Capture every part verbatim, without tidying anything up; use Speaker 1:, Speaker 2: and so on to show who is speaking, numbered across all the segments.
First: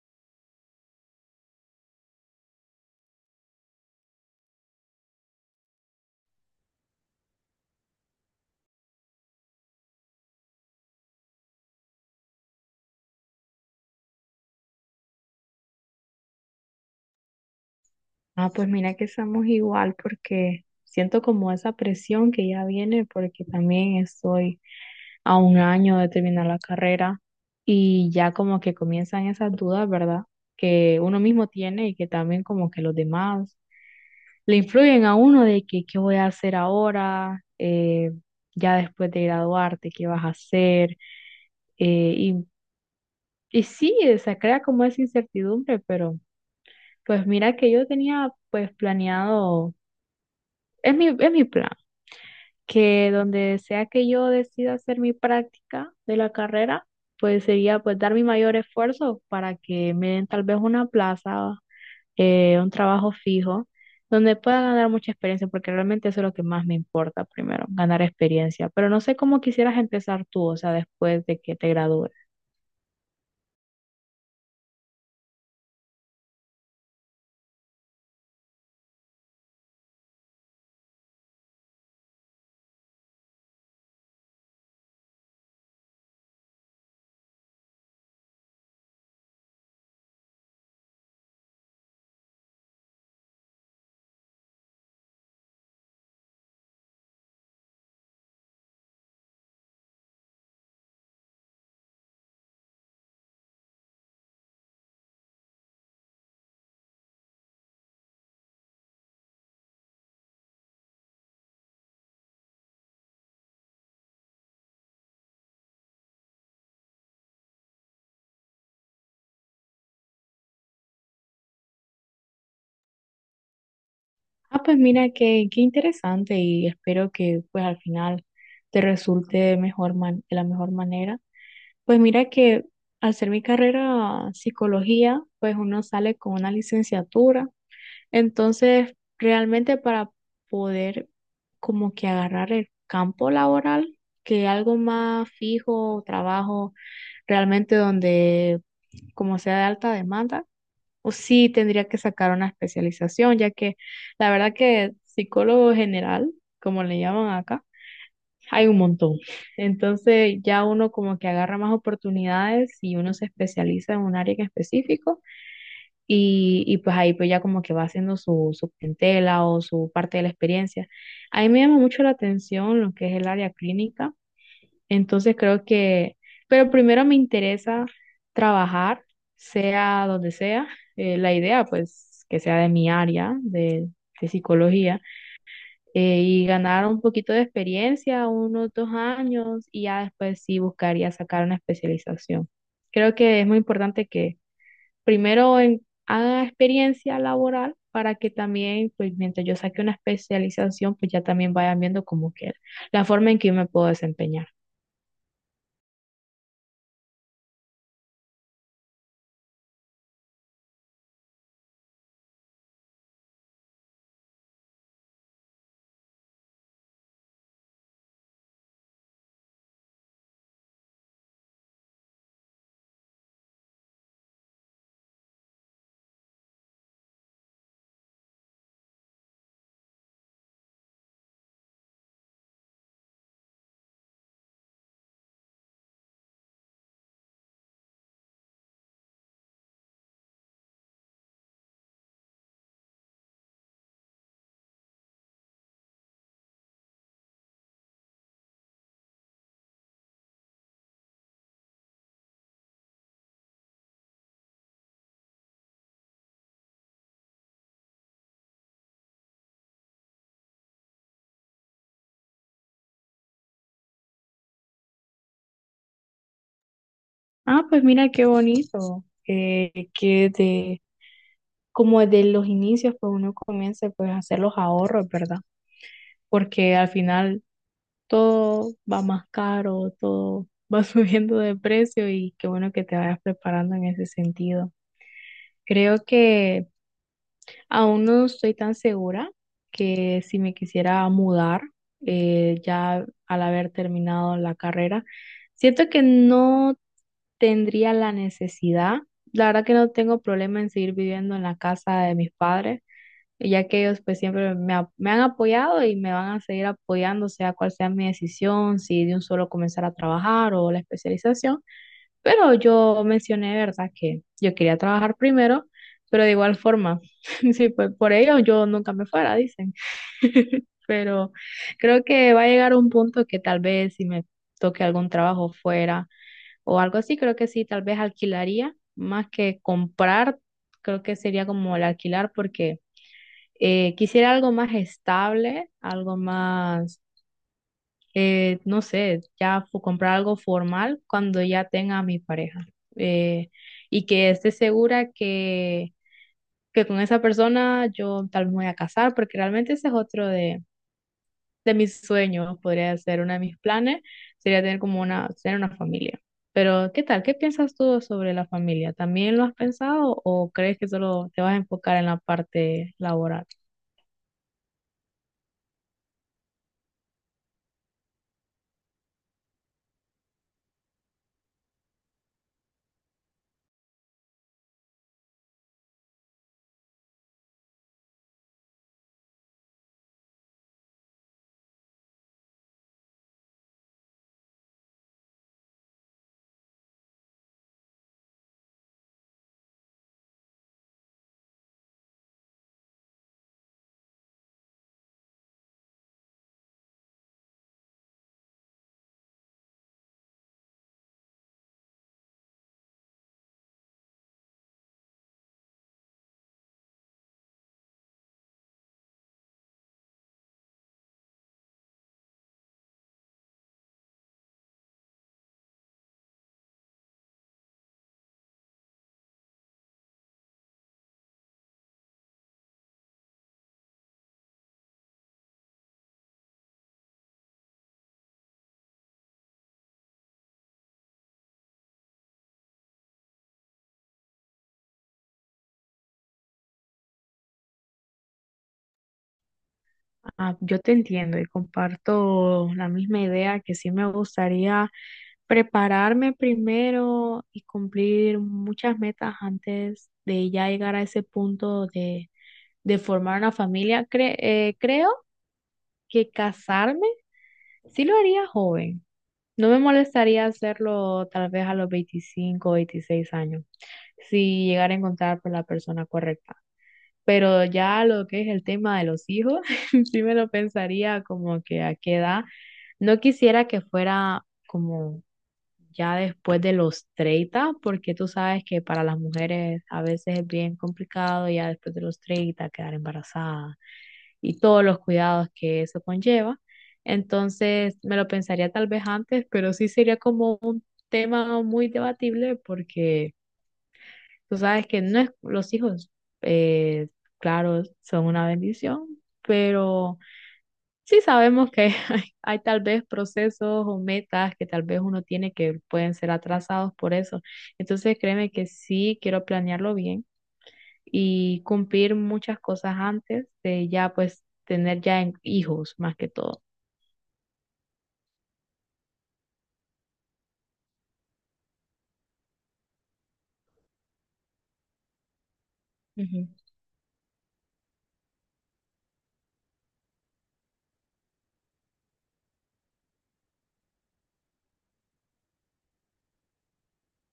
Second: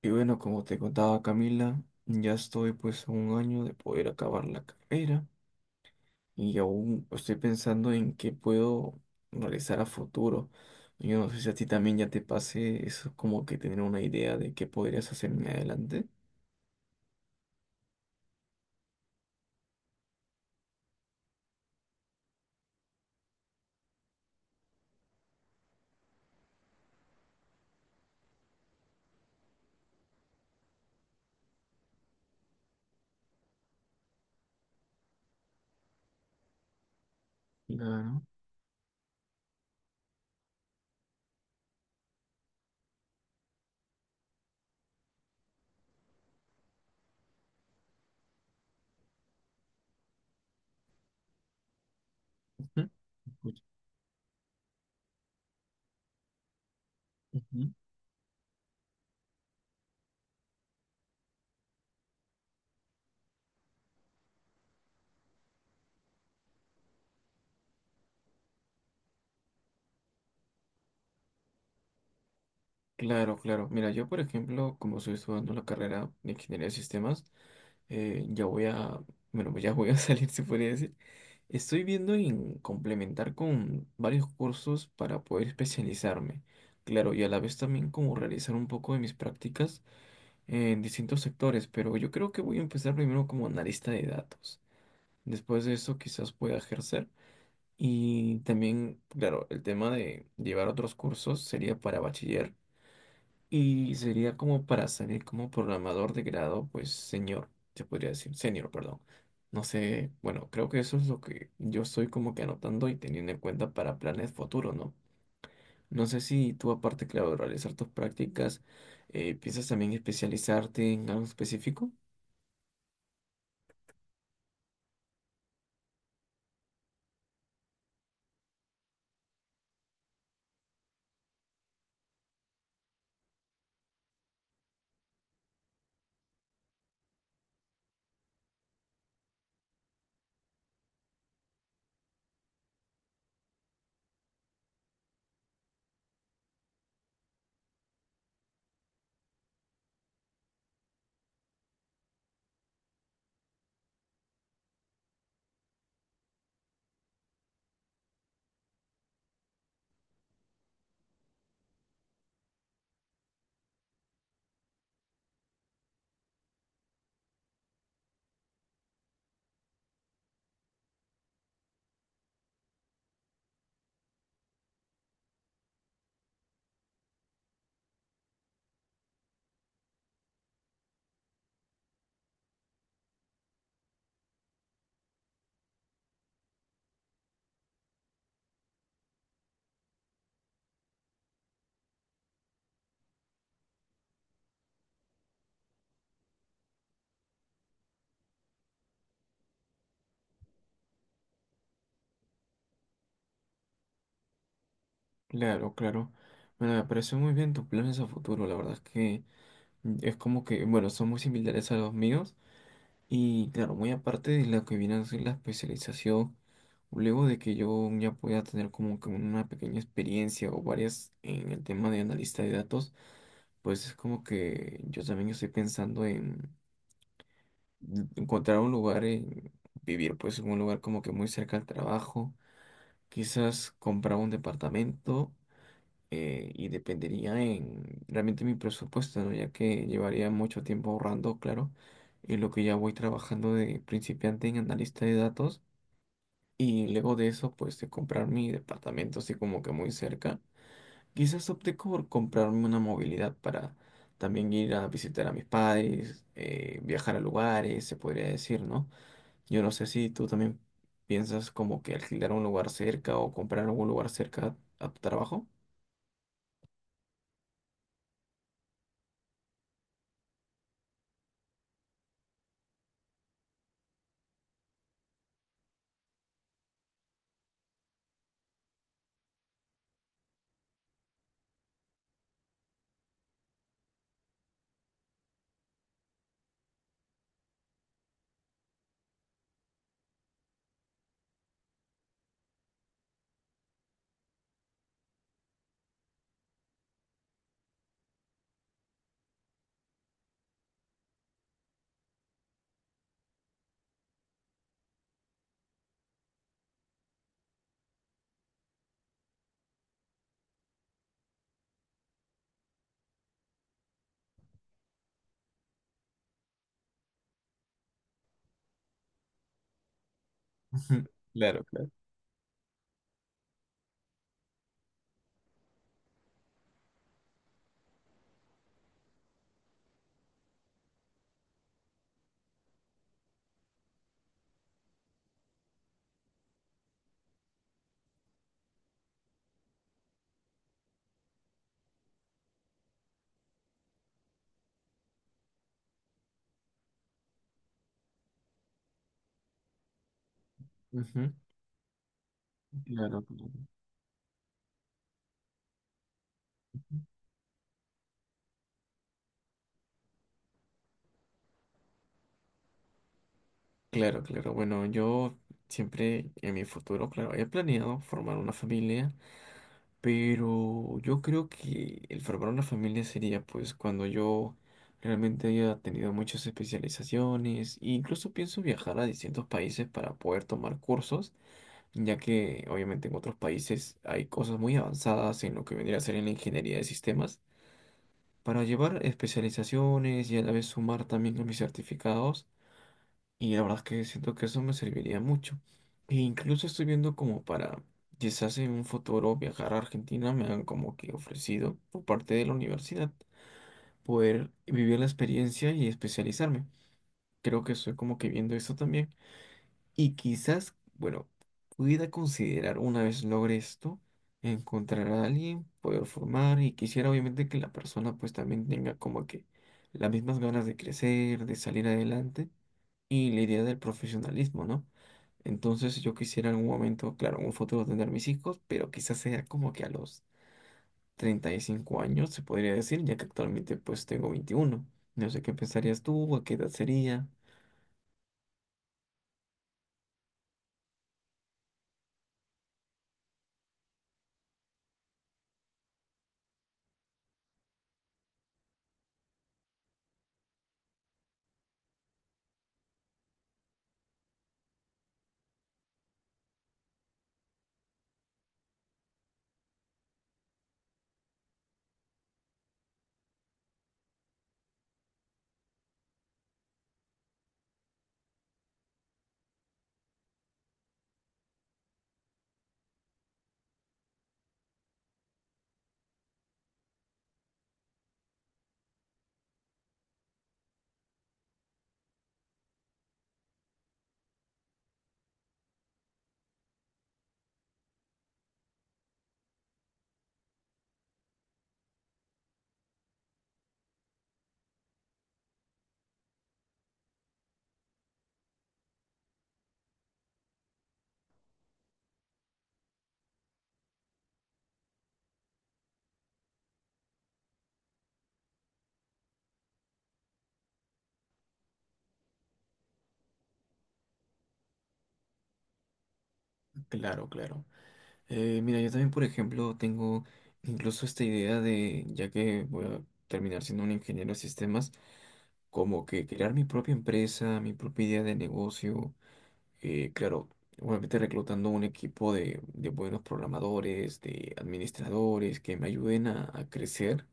Speaker 1: Y bueno, como te contaba Camila, ya estoy pues a un año de poder acabar la carrera y aún estoy pensando en qué puedo realizar a futuro. Yo no sé si a ti también ya te pase eso, como que tener una idea de qué podrías hacer en adelante.
Speaker 2: Ah, pues mira que estamos igual porque siento como esa presión que ya viene porque también estoy a un año de terminar la carrera y ya como que comienzan esas dudas, ¿verdad? Que uno mismo tiene y que también como que los demás le influyen a uno de que qué voy a hacer ahora. Eh,
Speaker 1: Claro.
Speaker 2: ya después de graduarte, qué vas a hacer. Eh, y, y sí, se crea como esa incertidumbre, pero pues mira que yo tenía pues planeado... Es mi, es mi plan.
Speaker 1: Ujú.
Speaker 2: Que donde
Speaker 1: Escucha.
Speaker 2: sea que yo decida hacer mi práctica de la carrera, pues
Speaker 1: Ujú.
Speaker 2: sería pues dar mi mayor esfuerzo para que me den tal vez una plaza, eh, un trabajo fijo, donde pueda ganar mucha experiencia, porque realmente eso es lo que más me importa primero, ganar experiencia. Pero no sé cómo quisieras empezar tú, o sea, después de que te gradúes.
Speaker 1: Claro, claro. Mira, yo por ejemplo, como estoy estudiando la carrera de Ingeniería de Sistemas, eh, ya voy a, bueno, pues ya voy a salir, se podría decir. Estoy viendo en complementar con varios cursos para poder especializarme. Claro, y a la vez también como realizar un poco de mis prácticas en distintos sectores, pero yo creo que voy a empezar primero como analista de datos. Después de eso quizás pueda ejercer. Y también, claro, el tema de llevar otros cursos sería para bachiller y sería como para salir como programador de grado, pues señor, se podría decir, senior, perdón. No sé, bueno, creo que eso es lo que yo estoy como que anotando y teniendo en cuenta para planes futuros, ¿no? No sé si tú, aparte, claro, de realizar tus prácticas, eh, piensas también especializarte en algo específico.
Speaker 2: Ah, pues mira, qué, qué interesante, y espero que pues al final te resulte mejor man- de la mejor manera. Pues mira que al ser mi carrera psicología, pues uno sale con una licenciatura. Entonces, realmente para poder como que agarrar el campo laboral, que algo más fijo, trabajo realmente donde como sea de alta demanda, o sí tendría que sacar una especialización, ya que la verdad que psicólogo general, como le llaman acá, hay un montón. Entonces ya uno como que agarra más oportunidades y uno se especializa en un área en específico y, y pues ahí pues ya como que va haciendo su, su clientela o su parte de la experiencia. A mí me llama mucho la atención lo que es el área clínica, entonces creo que, pero primero me interesa trabajar, sea donde sea, eh, la idea pues que sea de mi área de de psicología, eh, y ganar un poquito de experiencia, unos dos años, y ya después sí buscaría sacar una especialización. Creo que es muy importante que primero en- haga experiencia laboral para que también, pues mientras yo saque una especialización, pues ya también vayan viendo como que la forma en que yo me puedo desempeñar.
Speaker 1: Claro, claro. Bueno, me pareció muy bien tus planes a futuro, la verdad es que mm, es como que, bueno, son muy similares a los míos. Y claro, muy aparte de lo que viene a ser la especialización, luego de que yo ya pueda tener como que una pequeña experiencia o varias en el tema de analista de datos, pues es como que yo también estoy pensando en encontrar un lugar, en vivir pues en un lugar como que muy cerca al trabajo, quizás comprar un departamento eh, y dependería en realmente mi presupuesto, ¿no? Ya que llevaría mucho tiempo ahorrando, claro, y lo que ya voy trabajando de principiante en analista de datos y luego de eso, pues de comprar mi departamento así como que muy cerca, quizás opté por comprarme una movilidad para también ir a visitar a mis padres, eh, viajar a lugares, se podría decir, ¿no? Yo no sé si tú también piensas como que alquilar un lugar cerca o comprar algún lugar cerca a tu trabajo.
Speaker 2: Ah, pues mira qué bonito, eh, que de, como de los inicios, pues uno comience pues a hacer los ahorros, ¿verdad? Porque al final todo va más caro, todo va subiendo de precio, y qué bueno que te vayas preparando en ese sentido. Creo que aún no estoy tan segura que si me quisiera mudar, eh, ya al haber terminado la carrera, siento que no tendría la necesidad. La verdad que no tengo problema en seguir viviendo en la casa de mis padres, ya que ellos pues siempre me, ha- me han apoyado y me van a seguir apoyando, sea cual sea mi decisión, si de un solo comenzar a trabajar o la especialización. Pero yo mencioné, ¿verdad?, que yo quería trabajar primero, pero de igual forma, sí, pues por ello yo nunca me fuera, dicen. Pero
Speaker 1: Claro, claro.
Speaker 2: creo que va a llegar un punto que tal vez si me toque algún trabajo fuera o algo así, creo que sí, tal vez alquilaría más que comprar, creo que sería como el alquilar porque... Eh, quisiera algo más estable, algo más, eh, no sé, ya fu- comprar algo formal cuando ya tenga a mi pareja, eh, y que esté segura que, que con esa persona yo tal vez me voy a casar, porque realmente ese es otro de,
Speaker 1: Ujú.
Speaker 2: de mis sueños, podría ser
Speaker 1: Claro,
Speaker 2: uno de
Speaker 1: claro.
Speaker 2: mis planes, sería tener como una, tener una familia. Pero, ¿qué tal? ¿Qué piensas tú sobre la familia? ¿También lo has pensado o crees que solo te vas a enfocar en la parte laboral?
Speaker 1: Claro, claro. Bueno, yo siempre en mi futuro, claro, he planeado formar una familia, pero yo creo que el formar una familia sería pues cuando yo realmente haya tenido muchas especializaciones e incluso pienso viajar a distintos países para poder tomar cursos, ya que obviamente en otros países hay cosas muy avanzadas en lo que vendría a ser en la ingeniería de sistemas, para llevar especializaciones y a la vez sumar también a mis certificados. Y la verdad es que siento que eso me serviría mucho. E incluso estoy viendo como para, quizás en un futuro, viajar a Argentina, me han como que ofrecido por parte de la universidad poder vivir la experiencia y especializarme. Creo que estoy como que viendo esto también. Y quizás, bueno, pudiera considerar una vez logre esto, encontrar a alguien, poder formar y quisiera obviamente que la persona pues también tenga como que las mismas ganas de crecer, de salir adelante y la idea del profesionalismo, ¿no? Entonces yo quisiera en algún momento, claro, en un futuro tener mis hijos, pero quizás sea como que a los treinta y cinco años, se podría decir, ya que actualmente pues tengo veintiuno. No sé qué pensarías tú, a qué edad sería.
Speaker 2: Ah, yo te entiendo y comparto la misma idea que sí me gustaría prepararme primero y cumplir muchas metas antes de ya llegar a ese punto de, de formar una familia. Cre- eh, creo que casarme sí lo haría joven. No me molestaría hacerlo tal vez a los veinticinco o veintiséis años, si llegara a encontrar por la persona correcta. Pero ya lo que es el tema de los hijos, sí me lo pensaría como que a qué edad. No quisiera que fuera como ya después de los treinta, porque tú sabes que para las mujeres a veces es bien complicado ya después de los treinta quedar embarazada y todos los cuidados que eso conlleva. Entonces me lo pensaría tal vez antes, pero sí sería como un tema muy debatible porque tú sabes que no es, los hijos, eh, claro, son una bendición, pero sí sabemos que hay, hay tal vez procesos o metas que tal vez uno tiene que pueden ser atrasados por eso. Entonces créeme que sí quiero planearlo bien y cumplir muchas cosas antes de ya pues tener ya en- hijos más que todo.
Speaker 1: Claro, claro. Eh, mira, yo también, por ejemplo, tengo incluso esta idea de, ya que voy a terminar siendo un ingeniero de sistemas, como que
Speaker 2: Ujú.
Speaker 1: crear mi propia empresa, mi propia idea de negocio, eh, claro, obviamente reclutando un equipo de, de buenos programadores, de administradores que me ayuden a, a crecer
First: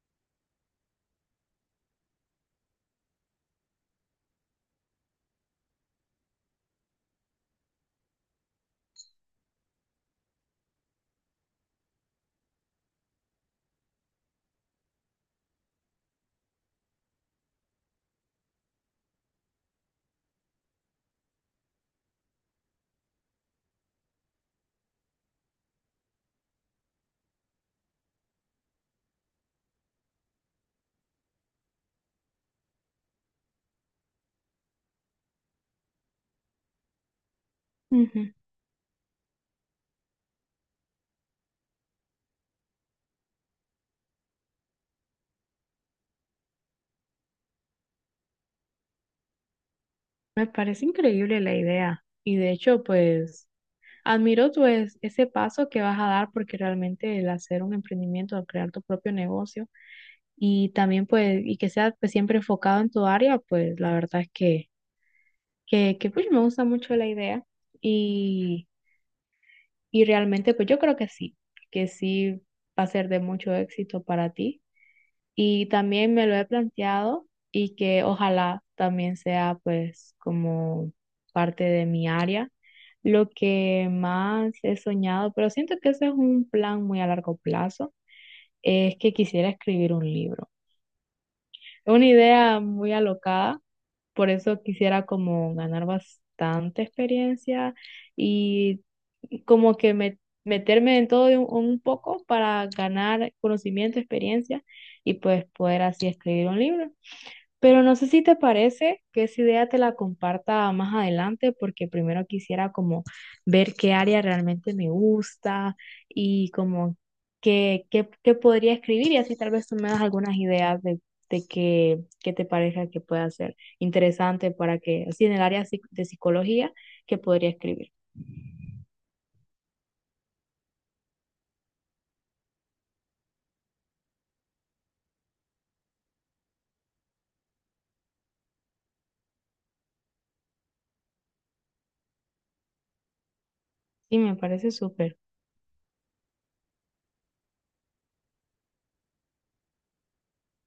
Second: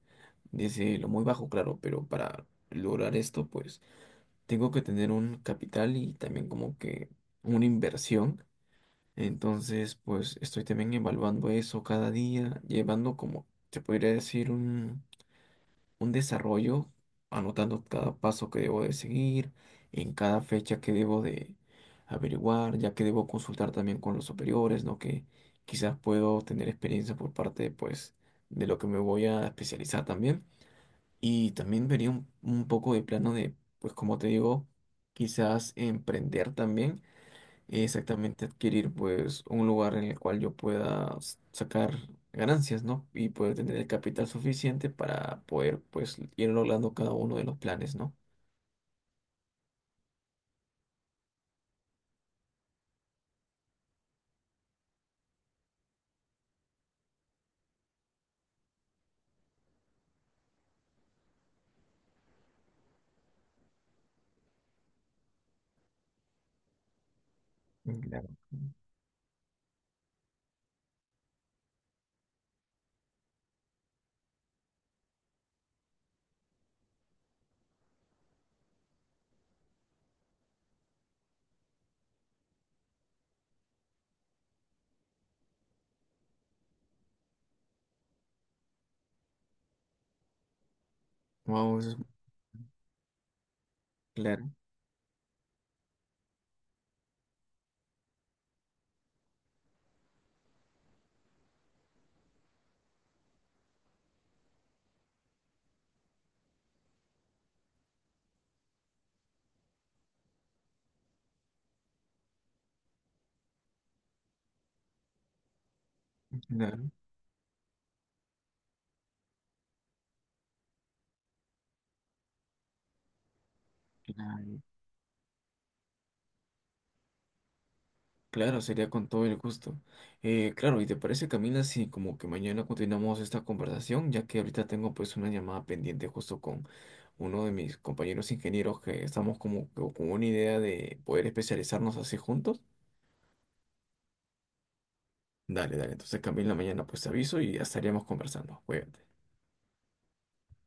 Speaker 1: desde lo muy bajo, claro, pero para lograr esto, pues tengo que tener un capital y también como que una inversión. Entonces, pues estoy también evaluando eso cada día, llevando como, se podría decir, un desarrollo, anotando cada paso que debo de seguir, en cada fecha que debo de averiguar, ya que debo consultar también con los superiores, ¿no? Que quizás puedo tener experiencia por parte, pues, de lo que me voy a especializar también. Y también vería un, un poco de plano de, pues, como te digo, quizás emprender también
Speaker 2: Ujú.
Speaker 1: exactamente adquirir pues un lugar en el cual yo pueda s- sacar ganancias, ¿no? Y poder tener el capital suficiente para poder pues ir logrando cada uno de los planes, ¿no?
Speaker 2: Me parece increíble la idea, y de hecho pues admiro pues ese paso que vas a dar porque realmente el hacer un emprendimiento, al crear tu propio negocio y también pues, y que sea pues siempre enfocado en tu área, pues la verdad es que, que, que pues me gusta mucho la idea
Speaker 1: Claro.
Speaker 2: y, y realmente pues yo creo que sí, que sí va a ser de mucho éxito para ti, y también me lo he planteado, y que ojalá también sea pues como parte de mi área. Lo que más he soñado, pero siento que ese es un plan muy a largo plazo, es que quisiera escribir un libro.
Speaker 1: Wow, eso
Speaker 2: Es
Speaker 1: es
Speaker 2: una idea muy alocada, por
Speaker 1: claro,
Speaker 2: eso quisiera como ganar bastante experiencia y como que me- meterme en todo de un, un poco para ganar conocimiento, experiencia, y pues poder así escribir un libro. Pero no sé si te parece que esa idea te la comparta más adelante, porque primero quisiera como ver qué área realmente me gusta, y
Speaker 1: claro,
Speaker 2: como qué, qué, qué podría escribir, y así tal vez tú me das algunas ideas de, de qué, qué te parezca que pueda ser interesante
Speaker 1: claro,
Speaker 2: para que, así en el área psic- de psicología, que podría escribir.
Speaker 1: claro, sería con todo el gusto. Eh, claro, ¿y te parece, Camila, si como que mañana continuamos esta conversación, ya que ahorita tengo pues una llamada pendiente justo con uno de mis compañeros ingenieros que estamos como que con una idea de poder especializarnos así juntos?
Speaker 2: Y me parece súper.
Speaker 1: Dale, dale. Entonces, Camila, mañana pues te aviso y ya estaríamos conversando. Cuídate.